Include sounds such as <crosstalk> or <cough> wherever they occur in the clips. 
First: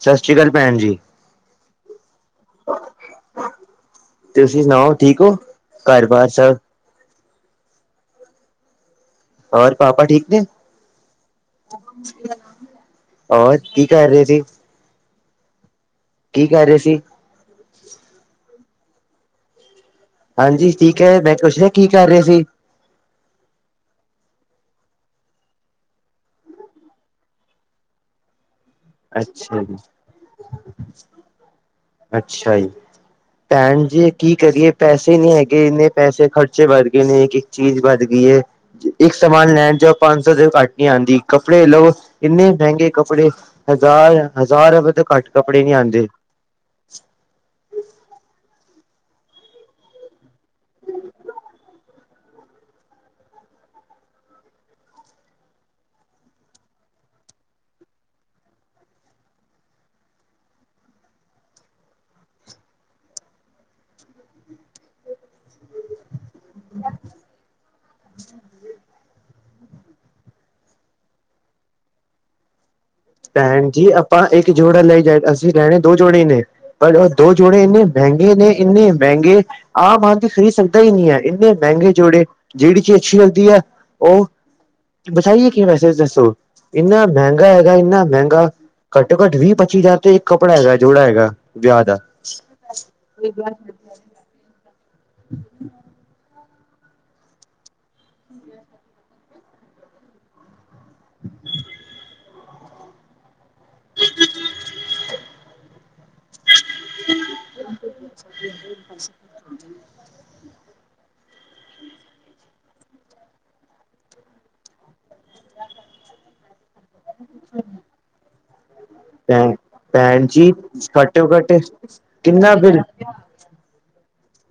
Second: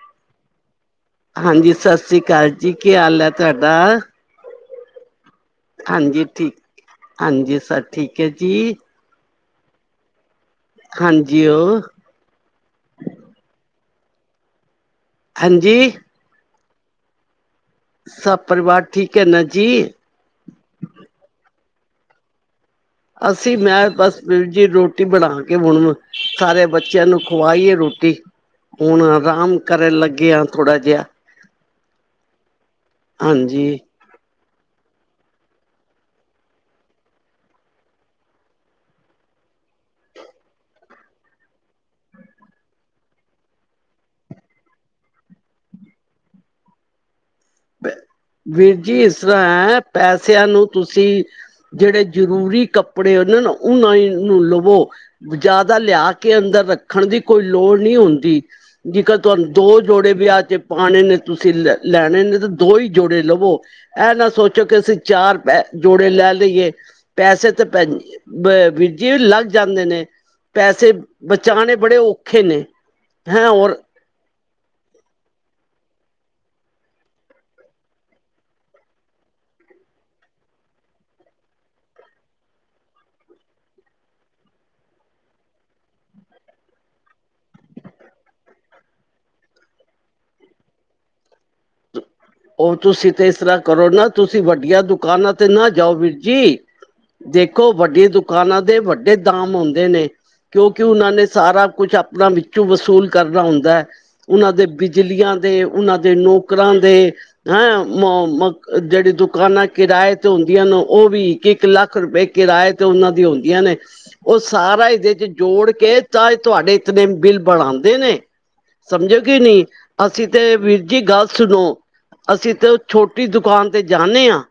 ਸਤਿ ਸ਼੍ਰੀ ਅਕਾਲ ਭੈਣ ਜੀ, ਹਾਂਜੀ ਸਤਿ ਸ੍ਰੀ ਅਕਾਲ ਜੀ ਕੀ ਹਾਲ ਹੈ ਤੁਹਾਡਾ। ਤੁਸੀਂ ਸੁਣਾਓ ਠੀਕ ਹੋ। ਘਰ ਹਾਂਜੀ ਬਾਰ ਠੀਕ ਸਭ ਹਾਂਜੀ ਸਭ ਠੀਕ ਹੈ ਜੀ। ਹੋਰ ਪਾਪਾ ਠੀਕ ਨੇ। ਹਾਂਜੀ ਉਹ ਹੋਰ ਕੀ। ਕਰ ਰਹੇ ਸੀ। ਹਾਂਜੀ ਕੀ ਕਹਿ ਰਹੇ ਸੀ। ਸੱਤ ਪਰਿਵਾਰ ਠੀਕ ਹੈ ਨਾ ਜੀ। ਹਾਂਜੀ ਠੀਕ ਹੈ ਮੈਂ ਪੁੱਛ ਰਿਹਾ ਕੀ ਕਰ ਰਹੇ ਸੀ। ਅਸੀਂ ਮੈਂ ਬਸ ਬੀਰ ਜੀ ਰੋਟੀ ਬਣਾ ਕੇ ਮੁਣ ਸਾਰੇ ਬੱਚਿਆਂ ਨੂੰ ਖਵਾਈਏ ਰੋਟੀ। ਹੁਣ ਆਰਾਮ ਅੱਛਾ ਜੀ ਕਰਨ ਲੱਗੇ ਆ ਥੋੜ੍ਹਾ ਜਿਹਾ ਅੱਛਾ ਜੀ ਹਾਂਜੀ। ਭੈਣ ਜੀ ਕੀ ਕਰੀਏ ਪੈਸੇ ਨਹੀਂ ਹੈਗੇ ਇੰਨੇ ਪੈਸੇ ਖਰਚੇ ਵੱਧ ਗਏ ਨੇ ਇੱਕ ਇੱਕ ਚੀਜ਼ ਵੱਧ ਗਈ ਹੈ ਇੱਕ ਸਮਾਨ ਲੈਣ ਜਾਓ ਪੰਜ ਸੌ ਤੋਂ ਘੱਟ ਨਹੀਂ ਆਦੀ ਕੱਪੜੇ ਲਓ ਇੰਨੇ ਮਹਿੰਗੇ ਕੱਪੜੇ। ਹਜ਼ਾਰ ਹਜ਼ਾਰ ਰੁਪਏ ਤੋਂ ਘੱਟ ਕੱਪੜੇ ਨੀ ਆਉਂਦੇ ਵੀਰ ਜੀ ਇਸ ਤਰ੍ਹਾਂ ਹੈ ਪੈਸਿਆਂ ਨੂੰ ਤੁਸੀਂ ਜਿਹੜੇ ਜ਼ਰੂਰੀ ਕੱਪੜੇ ਉਹਦੇ ਨਾ ਉਹਨਾਂ ਨੂੰ ਲਵੋ ਜ਼ਿਆਦਾ ਲਿਆ ਕੇ ਅੰਦਰ ਰੱਖਣ ਦੀ ਕੋਈ ਲੋੜ ਨਹੀਂ ਹੁੰਦੀ ਜੇਕਰ ਤੁਹਾਨੂੰ ਦੋ ਜੋੜੇ ਵਿਆਹ ਚ ਪਾਣੇ ਨੇ ਤੁਸੀਂ ਲ ਲੈਣੇ ਨੇ ਦੋ ਹੀ ਜੋੜੇ ਲਵੋ ਇਹ ਨਾ ਸੋਚੋ ਕਿ ਅਸੀਂ ਚਾਰ ਪੈ ਜੋੜੇ ਲੈ ਲ ਲਈਏ ਪੈਸੇ ਤਾਂ ਪੈ ਜੇ ਵੀ ਲੱਗ ਜਾਂਦੇ ਨੇ ਪੈਸੇ ਬਚਾਉਣੇ ਬੜੇ ਔਖੇ ਨੇ ਹੈਂ ਭੈਣ ਔਰ ਜੀ ਆਪਾਂ ਇੱਕ ਜੋੜਾ ਲੈ ਜਾ ਅਸੀਂ ਲੈਣੇ ਦੋ ਜੋੜੇ ਨੇ ਪਰ ਉਹ ਦੋ ਜੋੜੇ ਇੰਨੇ ਮਹਿੰਗੇ ਨੇ ਇੰਨੇ ਮਹਿੰਗੇ ਆਮ ਆਾਨ ਦੀ ਖਰੀਦ ਸਕਦਾ ਹੀ ਨਹੀਂ ਹੈ ਇੰਨੇ ਮਹਿੰਗੇ ਜੋੜੇ ਜਿਹੜੀ ਚੀ ਅੱਛੀ ਲੱਦੀ ਹੈ ਉਹ ਬਤਾਾਈਏ ਕਿ ਮੈਸੇਜ ਦੱਸੋ ਇੰਨਾ ਮਹਿੰਗਾ ਹੈਗਾ ਇੰਨਾ ਮਹਿੰਗਾ ਘੱਟੋ ਘੱਟ ਵੀਹ ਪੱਚੀ ਹਜ਼ਾਰ ਤੇ ਇੱਕ ਕੱਪੜਾ ਹੈਗਾ ਜੋੜਾ ਹੈਗਾ ਵਿਆਹ ਦਾ ਉਹ ਤੁਸੀਂ ਤੇ ਇਸ ਤਰ੍ਹਾਂ ਕਰੋ ਨਾ ਤੁਸੀਂ ਵੱਡੀਆਂ ਦੁ ਦੁਕਾਨਾਂ ਤੇ ਨਾ ਜਾਓ ਵੀਰਜੀੀ ਦੇਖੋ ਵੱਡੇ ਦੁਕਾਨਾਂ ਦੇ ਵੱਡੇ ਦਾਮ ਆਉਂਦੇ ਨੇ ਕਿਉਂਕਿ ਉਹਨਾਂ ਨੇ ਸਾਰਾ ਕੁਛ ਆਪਣਾ ਵਿੱਚੋਂ ਵਸੂਲ ਕਰਨਾ ਹੁੰਦਾ ਉਹਨਾਂ ਦੇ ਬਿਜਲੀਆਂ ਦੇ ਉਹਨਾਂ ਦੇ ਨੌਕਰਾਂ ਦੇ ਹੈਂ ਮ ਮ ਜਿਹੜੀ ਦੁਕਾਨਾਂ ਕਿਰਾਏ ਤੇ ਹੁੰਦੀਆਂ ਨੇ ਉਹ ਵੀ ਇੱਕ ਇੱਕ ਲੱਖ ਰੁਪਏ ਕਿਰਾਏ ਤੇ ਉਹਨਾਂ ਦੀ ਹੁੰਦੀਆਂ ਨੇ ਉਹ ਸਾਰਾ ਇਹਦੇ ਚ ਜੋੜ ਕੇ ਤਾਂ ਤੁਹਾਡੇ ਬਿੱਿਲ ਬਣਾਉਂਦੇ ਨੇ ਸਮਝੋ ਕਿ ਭੈਣ ਨਹੀਂੀ ਭੈਣ ਅਸੀਂ ਜੀ ਤੇ ਵੀਰ ਜੀ ਗੱਲ ਘੱਟੋ ਘੱਟ ਸੁਣੋ ਅਸੀਂ ਕਿੰਨਾ ਤੇ ਬਿੱਲ ਛੋਟੀ ਦੁਕਾਨ ਤੇ ਜਾਂਦੇ ਹਾਂ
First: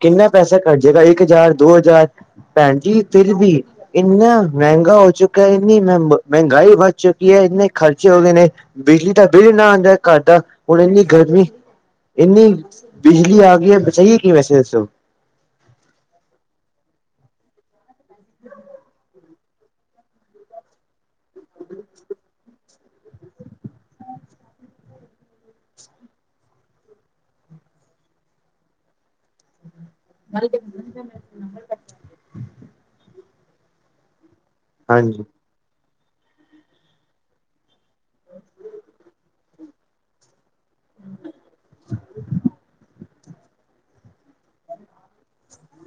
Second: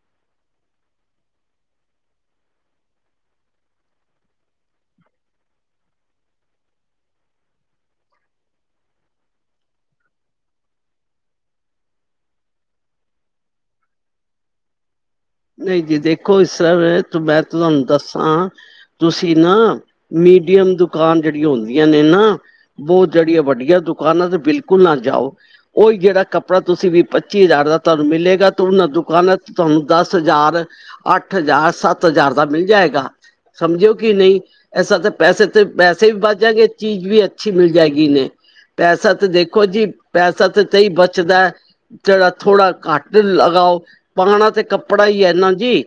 ਕਿੰਨਾ ਪੈਸਾ ਘੱਟ ਜਾੇਗਾ ਇੱਕ ਹਜ਼ਾਰ ਦੋ ਹਜ਼ਾਰ ਭੈਣ ਜੀ ਫਿਰ ਵੀ ਇੰਨਾ ਮਹਿੰਗਾ ਹੋ ਚੁੱਕਾ ਹੈ ਇੰਨੀ ਮਹ ਮਹਿੰਗਾਈ ਵੱਧ ਚੁੱਕੀ ਹੈ ਇੰਨੇ ਖਰਚੇ ਹੋ ਗਏ ਨੇ ਬਿਜਲੀ ਦਾ ਬਿੱਲ ਨਾ ਆਉਂਦਾ ਘਟਦਾ ਹੁਣ ਇੰਨੀ ਗਰਮੀ ਇੰਨੀ ਬਿਜਲੀ ਆ ਗਈ ਹੈ ਸਹੀ ਕਿ ਵੈਸੇ ੋਂ ਨਹੀਂ ਜੀ ਦੇਖੋ ਇਸ ਤਰ ਮੈਂ ਤੁਹਾਨੂੰ ਦੱਸਾਂ ਤੁਸੀਂ ਨਾ ਮੀਡੀਅਮ ਦੁਕਾਨ ਜਿਹੜੀਆਂ ਹੁੰਦੀਆਂ ਨੇ ਨਾ ਬਹੁਤ ਜਿਹੜੀ ਆ ਵੱੀਆ ਦੁਕਾਨ ਆ ਤੇ ਬਿਲਕੁਲ ਨਾ ਜਾਓ ਉਹੀ ਜਿਹੜਾ ਕੱਪੜਾ ਤੁਸੀਂ ਵੀ ਪੱਚੀ ਹਜ਼ਾਰ ਦਾ ਤੁਹਾਨੂੰ ਮਿਲੇਗਾ ਤੇ ਉਹਨਾਂ ਦੁਕਾਨਾਂ ਚ ਤੁਹਾਨੂੰ ਦੱਸ ਦ ਹਜ਼ਾਰ ਅੱਠ ਹਜ਼ਾਰ ਸੱਤ ਹਜ਼ਾਰ ਦਾ ਮਿਲ ਜਾਏਗਾ ਸਮਝੋ ਕਿ ਨਹੀਂ ਇਸਸਾ ਤਾਂ ਹਾਂਜੀ ਪੈਸੇ ਤੇ ਪੈਸੇ ਪੈਸੇ ਵੀ ਵਚ ਜਾਂਗੇ ਚੀਜ਼ ਵੀ ਅੱਛੀ ਮਿਲ ਜਾਏਗੀ ਨੇ ਪੈਸਾ ਤਾਂ ਦੇਖੋ ਜੀ ਪੈਸਾ ਤਾਂ ਤੇ ਹੀ ਬਚਦਾ ਜਿਹੜਾ ਥੋੜਾ ਘੱਟ ਲਗਾਓ ਪਾਣਾ ਤੇ ਕੱ ਪੜ੍ਹਾਈ ਹੈ ਇਹਨਾ ਜੀ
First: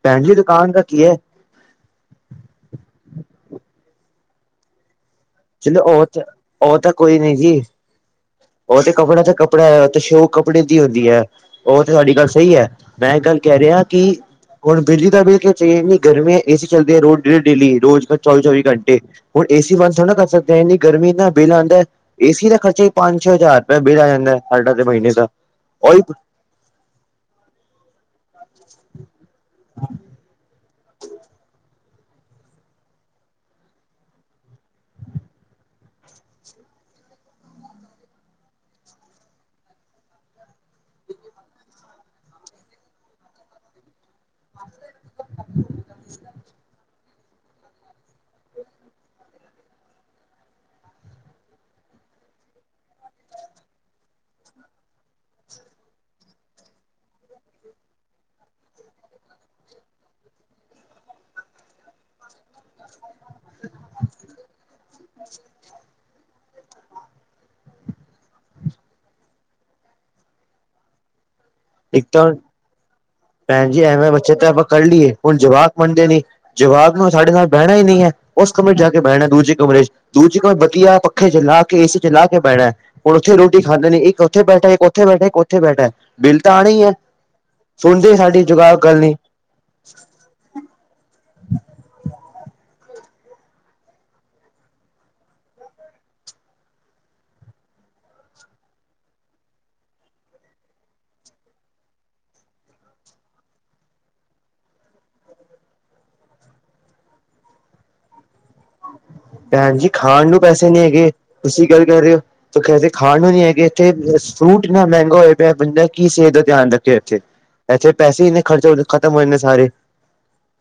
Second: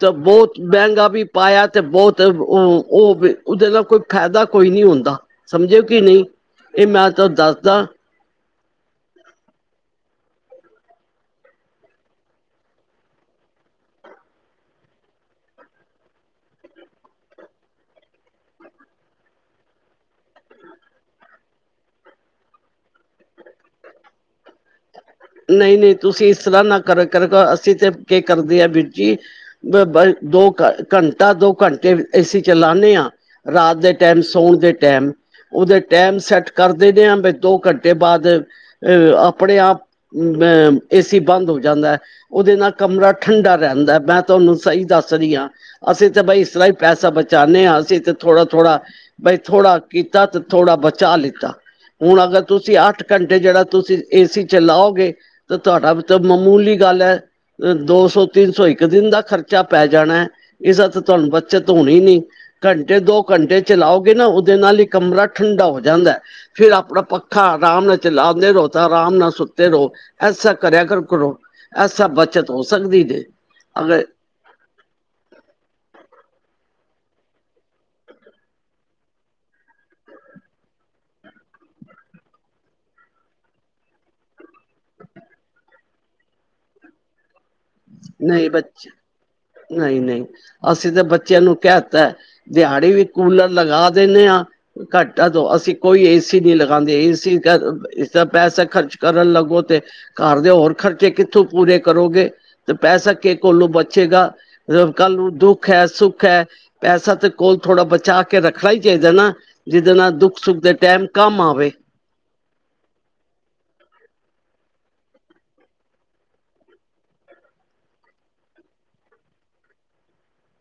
ਤਾਂ ਭੈਣ ਜੀ ਬਹੁਤ ਦੁਕਾਨ ਦਾ ਕੀ ਮੈਂਗਾ ਹੈ ਵੀ ਪਾਇਆ ਤੇ ਬਹੁਤ ਉਹ ਉਹ ਉਹਦੇ ਨਾਲ ਕੋਈ ਫਾਇਦਾ ਕੋਈ ਨੀ ਹੁੰਦਾ ਸਮਝੇ ਚਲੋ ਕਿ ਉਹ ਤਾਂ ਨਹੀਂ ਉਹ ਇਹ ਤਾਂ ਮੈਂ ਕੋਈ ਤੁੂੰ ਨੀ ਜੀ ਦੱਸਦਾ ਉਹ ਤੇ ਕੱਪੜਾ ਤੇ ਕੱਪੜਾ ਹੈ ਤੇ ਸ਼ੋ ਕੱਪੜੇ ਦੀ ਹੁੰਦੀ ਹੈ ਉਹ ਤੇ ਸਾਡੀ ਗੱਲ ਸਹੀ ਹੈ ਮੈਂ ਇਹ ਗੱਲ ਕਹਿ ਰਿਹਾ ਕਿ ਹੁਣ ਬਿਜਲੀ ਦਾ ਬਿੱਿਲ ਕੇਹੀੀ ਗਰਮੀੀਆਂ ਏ ਸੀ ਚੱਲਦੀ ਹੈ ਰੋਜ਼ ਡੇਲੀ ਡੇਲੀ ਰੋਜ਼ ਚੌਵੀ ਚੌਵੀ ਘੰਟੇ ਹੁਣ ਏਸੀ ਬੰ ੋ ਨਾ ਦੇ ਹਦੀ ਗਰਮੀ ਨਾਲ ਬਿੱਲ ਆਉਂਦਾ ਏਸੀ ਦਾ ਖਰਚਾ ਹੀ ਪੰਜ ਛੇ ਹਜ਼ਾਰ ਰੁਪਏ ਬਿੱਲ ਆ ਜਾਂਦਾ ਸਾਡਾ ਤੇ ਮਹੀਨੇ ਦਾ ਨਹੀਂ ਨਹੀਂ ਉਹੀ ਤੁਸੀਂ ਇਸ ਤਰ੍ਹਾਂ ਨਾ ਕਰ ਕਰ ਅਸੀਂ ਤੇ ਕੀ ਕਰਦੇ ਹ ਵੀਰਜੀ ਦੋ ਘੰਟਾ ਦੋ ਘੰਟੇ ਅਏਸੀਂ ਚਲਾਉਦੇ ਹਾਂ ਰਾਤ ਦੇ ਟੈਮ ਸੌਣ ਦੇ ਟੈਮ ਉਹਦੇ ਟੈਮ ਸੈੱਟ ਕਰ ਦਦੇ ਹ ਬ ਦੋ ਘੰਟੇ ਬਾਅਦ ਅਹ ਆਪਣੇ ਆਪ ਅ ਏਸੀ ਬੰਦ ਹੋ ਜਾਂਦਾ ਹੈ ਉਹਦੇ ਨਾਲ ਕਮਰਾ ਠੰਡਾ ਰਹਿੰਦਾ ਮੈਂ ਤੁਹਾਨੂੰ ਸਹੀ ਦੱਸ ਦੱਸ ਰਹੀ ਹਾਂ ਅਸੀਂ ਤਾਂ ਬਾਈ ਇਸਲਾ ਪੈਸਾ ਬਚਾਉਂਦੇ ਹਾਂ ਅਸੀਂ ਤੇ ਥੋੜਾ ਥੋੜਾ ਬਈ ਥੋੜਾ ਕੀਤਾ ਤੇ ਥੋੜਾ ਬਚਾ ਲਿੱਤਾ ਹੁਣ ਅਗਰ ਤੁਸੀਂ ਅੱਠ ਘੰਟੇ ਜਿਹੜਾ ਤੁਸੀਂ ਏਸੀ ਚ ਲਓਗੇ ਤਾਂ ਤੁਹਾਡਾ ਤਾਂ ਮਾਮੂਲੀ ਗੱਲ ਹੈ ਦੋ ਸੌ ਤਿੰਨ ਸੌ ਇੱਕ ਦਿਨ ਦਾ ਖਰਚਾ ਪੈ ਜਾਣਾ ਹੈ ਇਸਦਾ ਤਾਂ ਤੁਹਾਨੂੰ ਬੱਚਤ ਹੋਣੀ ਨੀ ਘੰਟੇ ਦੋ ਘੰਟੇ ਚਲਾਓਗੇ ਨਾ ਉਹਦੇ ਨਾਲ ਇੱਕ ਕਮਰਾ ਠੰਡਾ ਹੋ ਜਾਂਦਾ ਫਿਰ ਆਪਣਾ ਪੱਖਾ ਆਰਾਮ ਨਾਲ ਚਲਾਉਂਦੇ ਰੋਤਾ ਆਰਾਮ ਨਾਲ ਸੁੱਤੇ ਰਹੋ ਐਸਾ ਕਰਿਆ ਕਰ ਕਰੋ ਇੱਕ ਐਸਾ ਤਾਂ ਬੱਚਤ ਹੋ ਸਕਦੀ ਜੇ ਭੈਣ ਜੀ ਅਗਰ ਐਵੇਂ ਬੱਚੇ ਤਾਂ ਆਪਾਂ ਕਰ ਲਈਏ ਹੁਣ ਜਵਾਕ ਮੰਨਦੇ ਨੀ ਜਵਾਬ ਨੂੰ ਸਾਡੇ ਨਾਲ ਬਹਿਣਾ ਹੀ ਨਹੀਂ ਹੈ ਉਸ ਕਮਰੇ ਚ ਜਾ ਕੇ ਬਹਿਣਾ ਦੂਜੇ ਕਮਰੇ ਚ ਦੂਜੀੇ ਕਮਰੇ ਵਤੀਆ ਪੱਖੇ ਚ ਲਾ ਕੇ ਏ ਚ ਲਾ ਕੇ ਬਹਿਣਾ ਹੁਣ ਉੱਥੇ ਰੋਟੀ ਖਾਂਦੇ ਨੇ ਇੱਕ ਉੱਥੇ ਬੈਠਾ ਇੱਕ ਉੱਥੇ ਬੈਠਾ ਇੱਕ ਉੱਥੇ ਬੈਠਾ ਬਿੱਲ ਤਾਂ ਆਉਣਾ ਹੀ ਹੈ ਸੁਣਦੇ ਸਾਡੀ ਨਹੀਂ ਜੁਗਾੜ ਬੱਚੇ ਗੱਲ ਨੀ ਨਹੀਂ ਨਹੀਂ ਅਸੀਂ ਤਾਂ ਬੱਚਿਆਂ ਨੂੰ ਕਹਿ ਦਿੱਤਾ ਦਿਹਾੜੀ ਵੀ ਕੂਲਰ ਲਗਾ ਦਿੰਦੇ ਹਾਂ ਘਾਟਾ ਤੋਂ ਅਸੀਂ ਕੋਈ ਏਸੀ ਨੀ ਲਗਾਉਂਦੇ ਏਸੀਦਾ ਪੈਸਾ ਖਰਚ ਕਰਨ ਲੱਗੋ ਤੇ ਘਰ ਦੇ ਹੋਰ ਖਰਚੇ ਕਿੱਥੋਂ ਪੂਰੇ ਕਰੋਗੇ ਤੇ ਪੈਸਾ ਕਿਸ ਕੋਲੋਂ ਬਚੇਗਾ ਕੱਲ ਨੂੰ ਦੁੱਖ ਹੈ ਸੁੱਖ ਹੈ ਪੈਸਾ ਤੇ ਕੋਲ ਥੋੜਾ ਬਚਾ ਕੇ ਰੱਖਣਾ ਹੀ ਚਾਹੀਦਾ ਨਾ ਭੈਣ ਜੀ ਜਿਹਦੇ ਨਾਲ ਖਾਣ ਦੁੱਖ ਨੂੰ ਸੁੱਖ ਪੈਸੇ ਦੇ ਨੀ ਟਾਈਮ ਹੈਗੇ ਕੰਮ ਤੁਸੀਂ ਆਵੇ ਗੱਲ ਕਰ ਰਹੇ ਹੋੇ ਖਾਣ ਨੂੰ ਨੀ ਹੈਗੇ ਇੱਥੇ ਫਰੂਟ ਇੰਨਾ ਮਹਿੰਗਾ ਹੋਏ ਪਿਆ ਬਦਾ ਕੀ ਸਿਹਤ ਦਾ ਧਿਆਨ ਰੱਖੇ ਇੱਥੇ ਇਥੇ ਪੈਸੇ ਇੰਨੇ ਖ਼ਰਚੇ ਖਤਮ ਹੋ ਜਾਂਦੇ ਸਾਰੇ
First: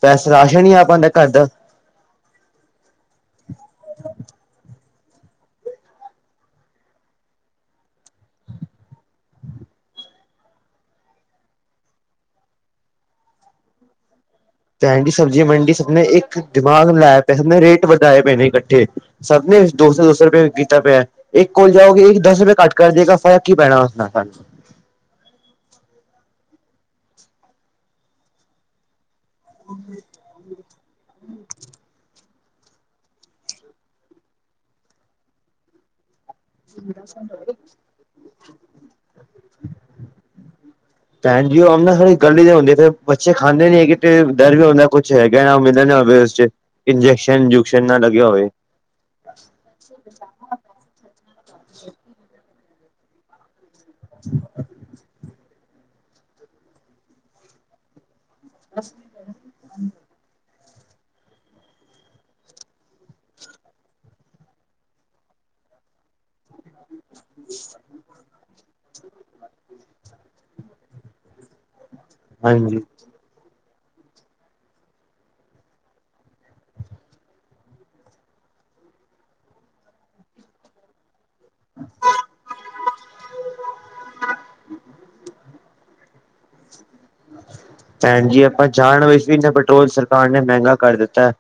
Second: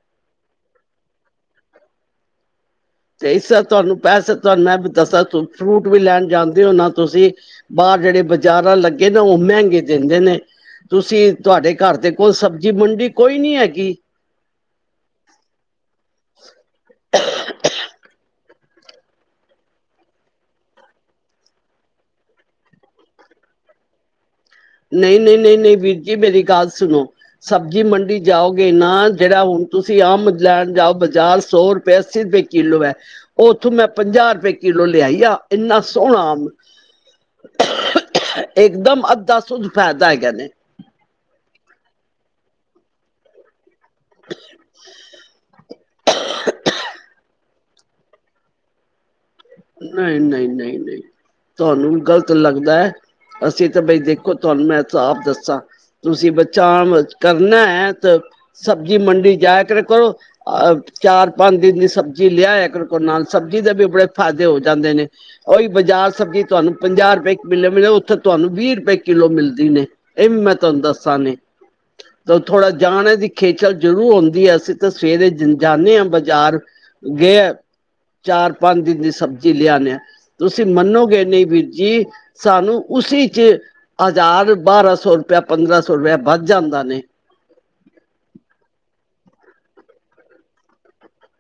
ਪੈਸ ਰਾਸ਼ਨ ਹੀ ਆ ਪਾਉਦਾ ਘਰ ਦਾ ਇਸ ਤੁਹਾਨੂੰ ਪੈਸੇ ਤੁਹਾਨੂੰ ਮੈਂ ਦੱਸ ਫਰੂਟ ਵੀ ਲੈਣ ਜਾਂਦੇ ਹੋ ਨਾ ਤੁਸੀਂ ਬਾਹਰ ਜਿਹੜੇ ਬਾਜ਼ਾਰਾਂ ਲੱਗੇ ਨਾ ਉਹ ਮਹਿੰਗੇ ਦਿੰਦੇ ਨੇ ਤੁਸੀਂ ਤੁਹਾਡੇ ਘਰ ਦੇ ਕੋਲ ਸਬਜ਼ੀ ਮੰਡੀ ਕੋਈ ਨੀ ਹੈਗੀ ਭੈਣ ਜੀ ਸਬਜੀ ਮੰਡੀ ਸ ਨੇ ਇੱਕ ਦਿਮਾਗ ਲਾਇਆ ਪਿਆ ਨੇ ਰੇਟ ਵਧਾਏ ਪਏ ਨੇੱ ਸਭ ਨੇ ਦੋਸ ਦੋਸੌ ਰੁਪਏ ਕੀਤਾ ਪਿਆ ਇੱਕ ਕੋਲ ਜਾਓਗੇ ਇੱਕ ਦਸ ਰੁਪਏ ਘੱਟ ਕਰ ਦੇਗਾ ਫਰਕ ਕੀ ਪੈਣਾ ਉਸ ਨਾਲ ਸਾਨੂੰ ਨਹੀਂ ਨਹੀਂ ਨਹੀਂ ਨਹੀਂ ਵੀਰ ਜੀ ਮੇਰੀ ਗੱਲ ਸੁਣੋ ਸਬਜ਼ੀ ਮੰਡੀ ਜਾਓਗੇ ਨਾ ਜਿਹੜਾ ਹੁਣ ਤੁਸੀਂ ਆਮ ਜਾਨ ਜਾਓ ਬਾਜਾਰ ਸੌ ਰੁਪਏ ਸੀਧੇ ਕਿਲੋ ਹੈ ਉੱਥੋਂ ਮੈਂ ਪੰਜਾਹ ਰੁਪਏ ਕਿੱਲੋ ਲਿਆਈਆਂ ਇੰਹਨਾਂ ਸੋਹਣਾ। <unintelligible> ਇੱਕ ਦਮ ਅੱਧਾ <unintelligible> ਫਾਇਦਾ ਹੈਗਾ ਨੇ। ਭੈਣ ਜੀ ਉਹ ਆਮ ਨਾ ਸਾਲੀ ਗਲੀ ਹੂਈ ਹੁੰਦੀ ਹੈ ਕਈ ਵਾਰ ਬੱਚੇ ਖਾਂਦੇ ਨੀ ਹੈਗੇ। ਤੇ ਇਕ ਡਰ ਵੀ ਹੁੰਦਾ ਹੈ ਕੁਛ ਹੈਗੇ ਨੇ ਅੰਬ ਮਿਲਦੇ ਨੇਂ <unintelligible> ਇੰਜੈਕਸ਼ਨ ਉਂਜੁ ਸ਼ਨ ਨਾ ਲਗਿਆ ਹੋਵੇ ਨਹੀਂ-ਨਹੀਂ-ਨਹੀਂ-ਨਹੀਂ ਤੁਹਾਨੂੰ ਵੀ ਗ਼ਲਤ ਲੱਗ ਦ ਦਾ ਐ ਅੱਸੀ ਤੇ ਬਈ ਦੇਖੋ ਤੁਹਾਨੂੰ ਮੈਂ ਸਾਫ ਦੱਸ ਸਾਂ ਤੁਸੀ ਬੱਚਾ ਕਰਨਾ ਹੈ ਤੇ ਸਬਜੀ ਮੰਡੀ ਜਾ ਕੇ ਵੇਖੋ। ਆਪ ਚਾਰ ਪੰਜ ਦਿਨ ਦੀ ਸਬਜੀ ਲਿਆ ਕਰੋ ਘਰ ਨਾਲ ਸਬਜ਼ੀ ਦਾ ਵੀ ਬਹੁਤ ਫਾਇਦੇ ਹੋ ਜਾਂਦੇ ਨੇ ਉਹੀ ਬਾਜਾਰ ਸਬਜੀ ਤੁਹਾਨੂੰ ਪੰਜਾਹ ਰੁਪਏ ਮਿਲਨਗੇ ਉੱਥੇ ਤੁਹਾਨੂੰ ਵੀਹ ਰੁਪਏ ਕਿੱਲੋ ਮਿਲਦੀ ਨੇ ਇਹ ਵੀ ਮੈਂ ਤੁਹਾਨੂੰ ਦੱਸਾਂਗੀ। ਥੋ ਥੋੜਾ ਹਾਂਜੀ ਜਾਣੇ ਦੀ ਖਿ ਖੇਚਲ ਜ਼ਰੂਰ ਆਉਂਦੀ ਹੈ ਅਸੀ ਤੇ ਸੁਵਰੇ <unintelligible> ਜਾਣੇ ਏਂ ਬਾਜਾਰ ਗਏ ਚਾਰ ਪੰਜ ਦਿਨ ਦੀ ਸ ਸਬਜੀ ਲਿਆਣੇ ਆ ਤੁਸੀ ਮੰਨੋਗੇ ਨਹੀਂ ਵੀਰ ਜੀ ਸਾਨੂੰ ਉਸੀ ਚ ਹਜ਼ਾਰ ਬਾਰਾਂ ਸੌ ਰੁਪਿਆ ਪੰਦਰਾਂ ਸੌ ਰੁਪਿਆ ਵੱਧ ਜਾਂਦਾ ਨੇ। ਭੈਣ ਜੀ ਆਪਾਂ ਜਾਣ ਇਸ <unintelligible> ਤੇ ਪੈਟਰੋਲ ਸਰਕਾਰ ਨੇ ਮਹਿੰਗਾ ਕਰ ਦਿੱਤਾ ਹੈ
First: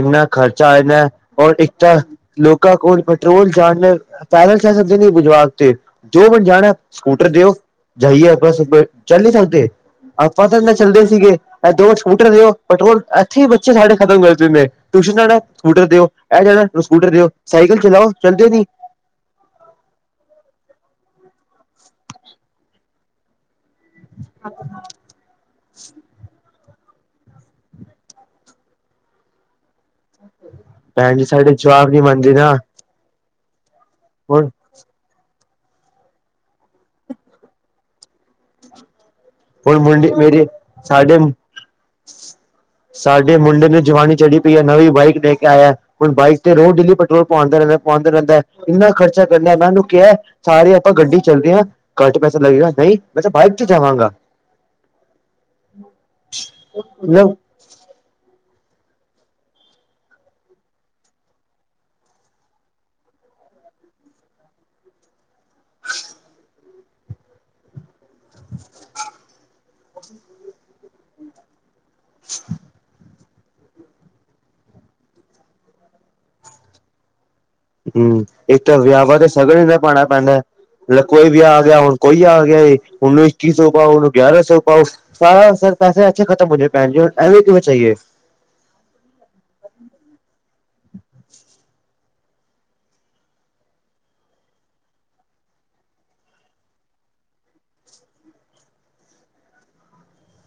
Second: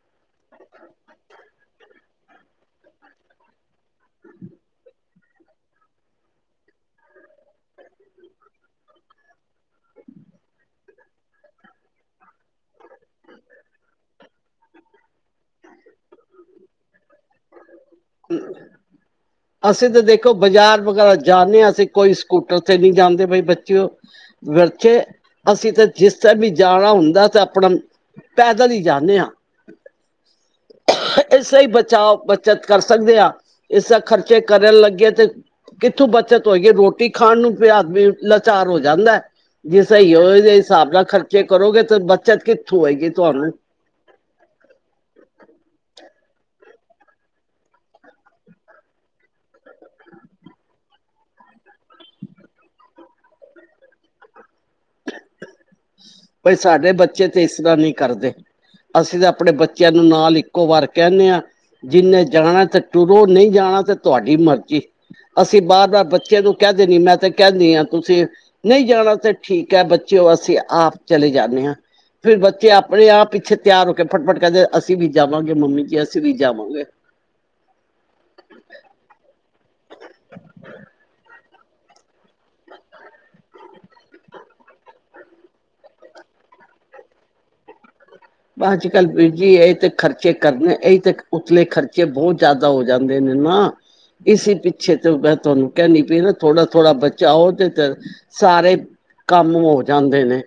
ਇੰਹਨਾ ਖਰਚਾ ਹੈਗਾ ਐ ਔਰ ਇੱਕ ਤਾਂ ਲੋਕਾਂ ਕੋਲ ਪੈਟਰੋਲ ਜਾਣ ਨਾਲ ਪੈਦਲ ਚਲ ਜਾਂਦੇ ਨੇ ਬਾਜ਼ਾਰ ਤੇ <unintelligible> ਜਾਣਾ ਸਕੂਟਰ ਦਿਓ ਜਾਈਏ <unintelligible> ਚੱਲ ਨੀ ਸਕਦੇ। ਆਪਾਂ ਤਾਂ ਇਹਨਾਂ ਚੱਲਦੇ ਸੀਗੇ ਇਹ ਦੋ ਸਕੂਟਰ ਦਿਓ ਪੈਟਰੋਲ ਇੱਥੇ ਹੀ ਬੱਚੇ ਸਾਡੇ ਖਤਮ ਕਰ ਦਿੰਦੇ ਟਿਊਸ਼ਨ ਜਾਣਾ ਹੈ ਸਕੂਟਰ ਦਿਓ ਇਹ ਜਾਣਾ ਸਕੂਟਰ ਦਿਓ ਸਾਈਕਲ ਚਲਾਓ ਚੱਲਦੇ ਨੀ ਅਸੀਂ ਤੇ ਦੇਖੋ ਬਾਜਾਰ ਵਗੈਰਾ ਜਾਨੇ ਹਾਂ ਅਸੀ ਕੋਈ ਸਕੂਟਰ ਤੇ ਨਹੀਂ ਜਾਂਦੇ ਬਈ ਬੱਚ ਚ <unintelligible> ਅਸੀਂ ਤੇ <unintelligible> ਵੀ ਜਾਣਾ ਹੁੰਦਾ ਤੇ ਆਪਣਾ ਪੈਦਲ ਹੀ ਜਾਨੇਂ ਹਾਂ। ਭੈਣ ਜੀ ਇਸ ਸਾਡੇ ਲਈ ਜਵਾਕ ਨੀ ਬਚਾਓ ਮੰਨਦੇ ਨਾ। ਬੱਚਤ ਕਰ ਸਕਦੇ ਹਾਂ। ਇਸ ਤਰਹਾਂ ਖਰਚੇ ਹੁਣ ਕਰਨ ਲੱਗੇ ਤੇ ਕਿੱਥੋਂ ਬੱਚਤ ਹੋਏਗੀ ਰੋਟੀ ਖਾਣ ਨੂੰ ਪਿਆ ਆਦਮੀ ਲਾਚਾਰ ਹੋ ਜਾਂਦਾ ਹੈ। ਹੁਣ ਜੇ ਮੁੰਡੇ ਸਹੀ ਹੋ ਮੇਰੇ ਇਹਦੇ ਹਿਸਾਬ ਨਾਲ ਸਾਡੇ ਖਰਚੇ ਕਰੋਗੇ ਤਾਂ ਸ ਬੱਚਤ ਕਿੱਥੋਂ ਹੋਏਗੀ ਸਾਡੇ ਤੁਹਾਨੂੰ ਮੁੰਡੇ ਨੂੰ ਜਵਾਨੀ ਚੜ੍ਹੀ ਪਈ ਹੈ ਨਵੀਂ ਬਾਈਕ ਵੈ ਕੇ ਆਇਆ ਹੈ ਹੁਣ ਬਾਈਕ ਤੇ ਰੋਜ ਡੇਲੀ ਪੈਟਰੋਲ ਪੁਵਾਂਦਾ ਰਹਿੰਦਾ ਹੈ ਪੁਵਾਂਦਾ ਰਹਿੰਦਾ ਹੈ ਇੰਨਾ ਖਰਚਾ ਕਰਦਾ ਹੈ ਮੈਂ ਉਹਨੂੰ ਕਿਹਾ ਹੈ ਸਾਰੇ ਆਪਾਂ ਗੱਡੀ ਚ ਚੱਲਦੇ ਹੈਂ ਘੱਟ ਪੈਸਾ ਲੱਗੇਗਾ ਨਹੀਂ ਮੈਂ ਤਾਂ ਬਾਈਕ ਤੇ ਜਾਵਾਂਗਾ। ਭਈ ਸਾਡੇ ਬੱਚੇ ਮਤਲਬ ਤੇ ਇਸ ਤਰਹਾਂ ਨਹੀਂ ਕਰਦੇ। ਅਸੀਂ ਤੇ ਆਪਣੇ ਬੱਚਿਆਂ ਨੂੰ ਨਾਲ ਇੱਕੋ ਵਾਰ ਕਹਿੰਨੇਂ ਹਾਂ ਜਿੰਨੇ ਜਾਣਾ ਤੇ ਤੁਰੋ ਨਹੀਂ ਜਾਣਾ ਤੇ ਤੁਹਾਡੀ ਮਰਜ਼ੀ ਅਸੀਂ ਵਾਰ ਵਾਰ ਬੱਚਿਆਂ ਨੂੰ ਕਹਿਦੇਂ ਨੀ ਮੈਂ ਤੇ ਕਹਿੰਦੀ ਹਾਂ ਤੁਸੀ ਨਹੀਂ ਜਾਣਾ ਤੇ ਠੀਕ ਹੈ ਬੱਚਿਓ ਅਸੀ ਆਪ ਚਲੇ ਜਾਂਨੇਂ ਹਾਂ। ਫੇਰ ਬੱਚੇ ਆਪਣੇ ਆਪ ਪਿੱਛੇ ਤਿਆਰ ਹੋ ਕੇ ਫਟਫਟ ਕਹਿੰਦੇ ਅਸੀਂ ਵੀ ਜਾਵਾਂਗੇ ਮੰਮੀ ਜੀ ਅਸੀਂ ਵੀ ਜਾਵਾਂਗੇ ਹਮ ਇੱਕ ਤਾਂ ਵਿਆਹਾਂ ਤੇ ਸਗਨ ਇੰਨਾ ਪਾਉਣਾ ਪੈਂਦਾ ਮਤਲਬ ਕੋਈ ਵੀ ਆ ਗਿਆ ਹੁਣ ਕੋਈ ਆ ਗਿਆ ਉਹਨੂੰ ਇੱਕੀ ਸੌ ਪਾਓ ਉਹਨੂੰ ਗਿਆਰਾਂ ਸੌ ਪਾਓ ਸਾਰਾ ਸਰ ਪੈਸੇ ਏਥੇ ਖਤਮ ਹੋ ਜਾਣੇ ਭੈਣ ਜੀ ਐਵੇਂ ਕਿਵੇਂ ਚਾਈਏ ਅੱਜ ਕੱਲ ਵੀਰ ਜੀ ਇਹੀ ਤੇ ਖਰਚੇ ਕਰਨੇ ਇਹੀ ਤੇ ਉਤਲੇ ਖਰਚੇ ਬਹੁਤ ਜ਼ਿਆਦਾ ਹੋ ਜਾਂਦੇ ਨੇ ਨਾ ਇਸ ਪਿੱਛੇ ਤੇ ਮੈਂ ਤੁਹਾਨੂੰ ਕਹਿਣੀ ਪਈ ਨਾ ਥੋੜਾ ਥੋੜ੍ਹਾ ਬਚਾਓ ਉਹ ਤੇ ਤੇ ਸਾਰੇ ਕੰਮ ਹੋ ਜਾਂਦੇ ਨੇ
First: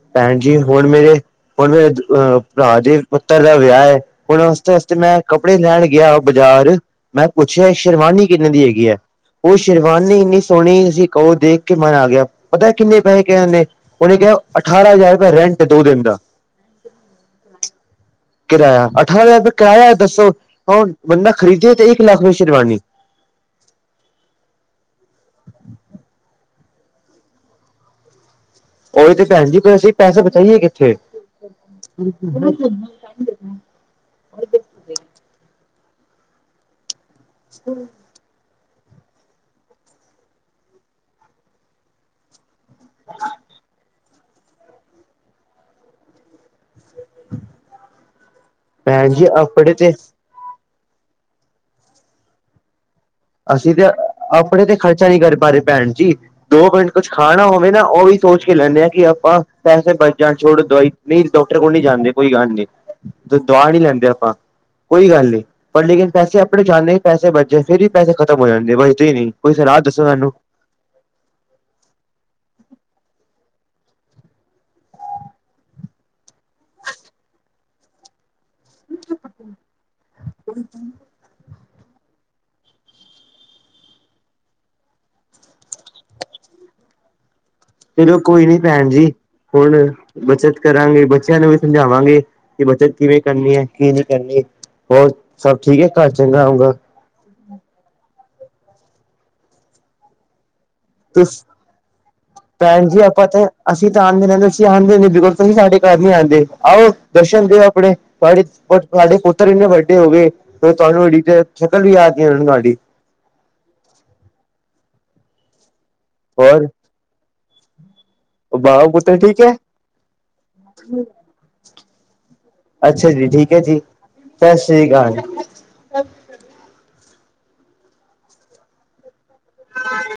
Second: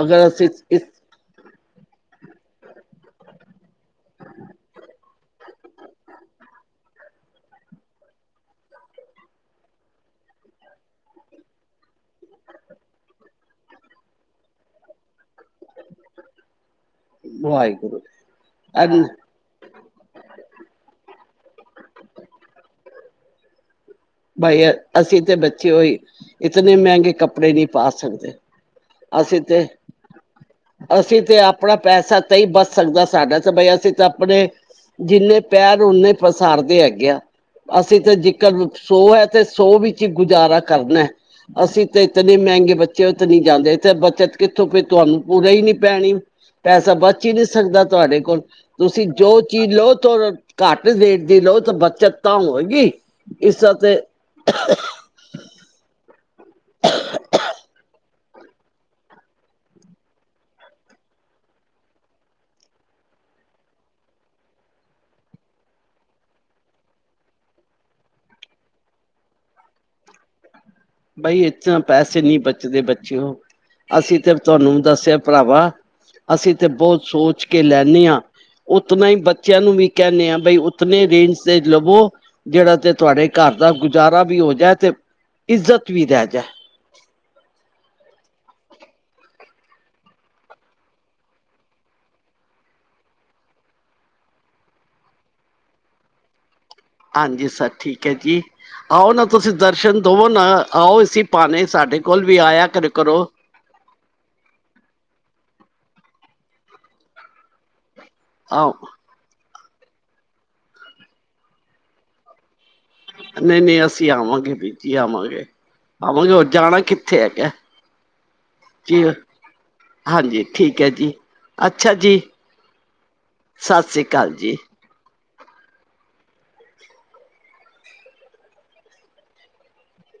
ਅਗਰ ਭੈਣ ਅਸੀਂ ਜੀ ਇਸ ਹੁਣ ਮੇਰੇ ਹੁਣ ਮੇਰੇ ਅ ਭਰਾ ਦੇ ਪੁੱਤਰ ਦਾ ਵਿਆਹ ਹੈ ਹੁਣ ਵਸਤੇ ਮੈਂ ਕੱਪੜੇ ਲੈਣ ਗਿਆ ਬਾਜ਼ਾਰ ਮੈਂ ਪੁੱਛਿਆ ਸ਼ੇਰਵਾਨੀ ਕਿੰਨੇ ਦੀ ਹੈਗੀ ਹੈ ਉਹ ਸ਼ੇਰਵਾਨੀ ਇੰਨੀ ਸੋਹਣੀ ਤੁਸੀਂ ਕਹੋ ਦੇਖ ਕੇ ਮਨ ਆ ਗਿਆ ਪਤਾ ਕਿੰਨੇ ਪੈਸੇ ਕਿਹਾ ਉਹਨੇ ਕਿਹਾ ਅਠਾਰਾਂ ਹਜ਼ਾਰ ਰੁਪਇਆ ਰੈਂਟ ਦੋ ਦਿਨ ਦਾ ਵਾਹਿਗੁਰੂ ਕਿਰਾਇਆ ਅਠਾਰਾਂ ਹਜ਼ਾਰ ਕਿਰਾਇਆ ਦੱਸੋ ਹੁਣ ਬੰਦਾ ਖਰੀਦੇ ਤੇ ਇੱਕ ਲੱਖ ਸ਼ੇਰਬਾਨੀ ਬਾਈ ਅਸੀਂ ਤੇ ਬੱਚੇ ਹੋਈ ਇਤਨੇ ਮਹਿੰਗੇ ਕੱਪੜੇ ਨਹੀਂ ਪਾ ਸਕਦੇ ਉਹੀ ਅਸੀਂ ਭੈਣ ਜੀ ਤੇ ਅਸੀਂ ਪੈਸੇ ਬਚਾਈਏ ਕਿੱਥੇ ਅਸੀਂ ਤੇ ਆਪਣਾ ਪੈਸਾ ਤਾਂ ਹੀ ਬਚ ਸਕਦਾ ਸਾਡਾ ਤੇ ਬਈ ਅਸੀਂ ਤਾਂ ਆਪਣੇ ਜਿੰਨੇ ਪੈਰ ਫਿਰ ਉਹਨੇ ਪਸਾਰਦੇ ਹੈਗੇ ਅਸੀਂ ਤਾਂ ਜਿਕਰ ਸੌ ਹੈ ਤੇ ਸੌ ਵਿੱਚ ਹੀ ਗੁਜ਼ਾਰਾ ਕਰਨਾ, ਅਸੀਂ ਤਾਂ ਇਤਨੇ ਮਹਿੰਗੇ ਬੱਚੇ ਉੱਥ ਨਹੀਂ ਜਾਂਦੇ ਬੱਚਤ ਕਿੱਥੋਂ, ਤੁਹਾਨੂੰ ਪੂਰੇ ਹੀ ਨੀ ਪੈਣੀ ਪੈਸਾ ਬਚ ਹੀ ਨਹੀਂ ਸਕਦਾ ਤੁਹਾਡੇ ਕੋਲ, ਤੁਸੀਂ ਭੈਣ ਜੀ ਜੋ ਚੀਜ਼ ਆਪਣੇ ਲਓ ਤੇ ਘੱਟ ਰੇਟ ਦੀ ਲੋਓ ਤਾਂ ਬੱਚਤ ਤਾਂ ਹੋਵੇਗੀ ਅਸੀਂ ਤੇ ਆਪਣੇ ਤੇ ਖ਼ਰਚਾ ਨਹੀਂ ਕਰ ਪਾ ਰਹੇ ਭੈਣ ਜੀ। ਦੋ ਮਿੰਟ ਕੁਛ ਖਾਣਾ ਹੋਵੇ ਨਾ ਉਹ ਵੀ ਸੋਚ ਕੇ ਲੈਂਦੇ ਹਾਂ ਕਿ ਆਪਾਂ ਪੈਸੇ ਬਚ ਜਾਂ ਛੋਡੋ ਦਵਾਈ ਨਹੀਂ ਡਾਕਟਰ ਕੋਲ ਨੀ ਜਾਂਦੇ ਕੋਈ ਗੱਲ ਨੀ, ਦਵਾ ਨਹੀਂ ਲੈਂਦੇ ਆਪਾਂ ਕੋਈ ਗੱਲ ਨੀ ਪਰ ਲੇਕਿਨ ਪੈਸੇ ਆਪਣੇ ਜਾਂਦੇ ਪੈਸੇ ਬਚੇ ਫਿਰ ਵੀ ਪੈਸੇ ਖਤਮ ਹੋ ਜਾਂਦੇ ਨੇ। ਬਚਦੇ ਹੀ ਨੀ। ਕੋਈ ਸਲਾਹ ਦੱਸੋ ਸਾਨੂੰ ਬਈ ਇਥਾਂ ਪੈਸੇ ਨਹੀਂ ਬਚਦੇ। ਬੱਚੇ ਅਸੀਂ ਤੇ ਤੁਹਾਨੂੰ ਦੱਸਿਆ ਭਰਾਵਾ ਅਸੀਂ ਤੇ ਬਹੁਤ ਸੋਚ ਕੇ ਲੈਂਨੇ ਹਾਂ ਉਤਨਾ ਹੀ ਬੱਚਿਆਂ ਨੂੰ ਵੀ ਕਹਿੰਦੇ ਆ ਬਈ ਉਤੇ ਰੇਂਜ ਤੇ ਲਵੋ। ਜਿਹੜਾ ਤੇ ਤੁਹਾਡੇ ਘਰ ਦਾ ਗੁਜ਼ਾਰਾ ਵੀ ਹੋ ਜਾਏ ਤੇ ਇੱਜ਼ਤ ਵੀ ਰਹਿ ਜਾਏ। ਚਲੋ ਕੋਈ ਨੀ ਭੈਣ ਜੀ, ਹੁਣ ਬੱਚਤ ਕਰਾਂਗੇ ਬੱਚਿਆਂ ਨੂੰ ਵੀ ਸਮਝਾਵਾਂਗੇ ਕਿ ਬੱਚਤ ਕਿਵੇਂ ਕਰਨੀ ਹੈ ਕੀ ਨਹੀਂ ਕਰਨੀ ਹੋਰ ਸਭ ਠੀਕ ਹੈ ਘਰ ਚੰਗਾ ਹੋਊਗਾ ਹਾਂਜੀ ਸਭ ਠੀਕ ਹੈ ਜੀ, ਆਓ ਨਾ ਤੁਸੀਂ ਦਰਸ਼ਨ ਦਵੋ ਨਾ। ਆਓ ਇਸੀ ਭਾਣੇ ਸਾਡੇ ਕੋਲ ਵੀ ਆਇਆ ਕਰ ਭੈਣ ਜੀ ਕਰੋ ਆਪਾਂ ਤੇ ਅਸੀਂ ਤਾਂ ਆਣਦੇ ਰਹਿੰਦੇ ਸੀ। ਆਂਦੇ ਨੀ ਬਿਲਕੁਲ ਤੁਸੀ ਸਾਡੇ ਘਰ ਨੀ ਆਉਂਦੇ ਆਓ ਦਰਸ਼ਨ ਦਿਓ ਆਪਣੇ ਆਓ ਤੁਹਾਡੇ ਪੁੱਤਰ ਹੀ ਨੇ ਬੈਠੇ ਹੋ ਗਏ ਫਿਰ ਤੁਹਾਨੂੰ ਐਡੀ ਤੇ ਸ਼ਕਲ ਵੀ ਯਾਦ ਨੀ ਰਹਿਣੀ ਸਾਡੀ ਨਹੀਂ- ਨਹੀਂ, ਅਸੀਂ ਆਵਾਂਗੇ ਵੀਰ ਜੀ ਆਵਾਂਗੇ। ਆਵਾਂਗੇ ਹੋਰ ਜਾਣਾ ਕਿੱਥੇ ਹੈਗਾ। ਉਹ ਬਾਵਾ ਜੀ ਪੁੱਤਰ ਠੀਕ ਹੈ। ਹਾਂਜੀ ਠੀਕ ਹੈ ਜੀ ਅੱਛਾ ਜੀ ਅੱਛਾ ਜੀ, ਠੀਕ ਹੈ ਜੀ, ਸ਼੍ਰੀ ਅਕਾਲ ਸਤਿ ਜੀ ਸ੍ਰੀ ਅਕਾਲ। ਸ ਹਾਂ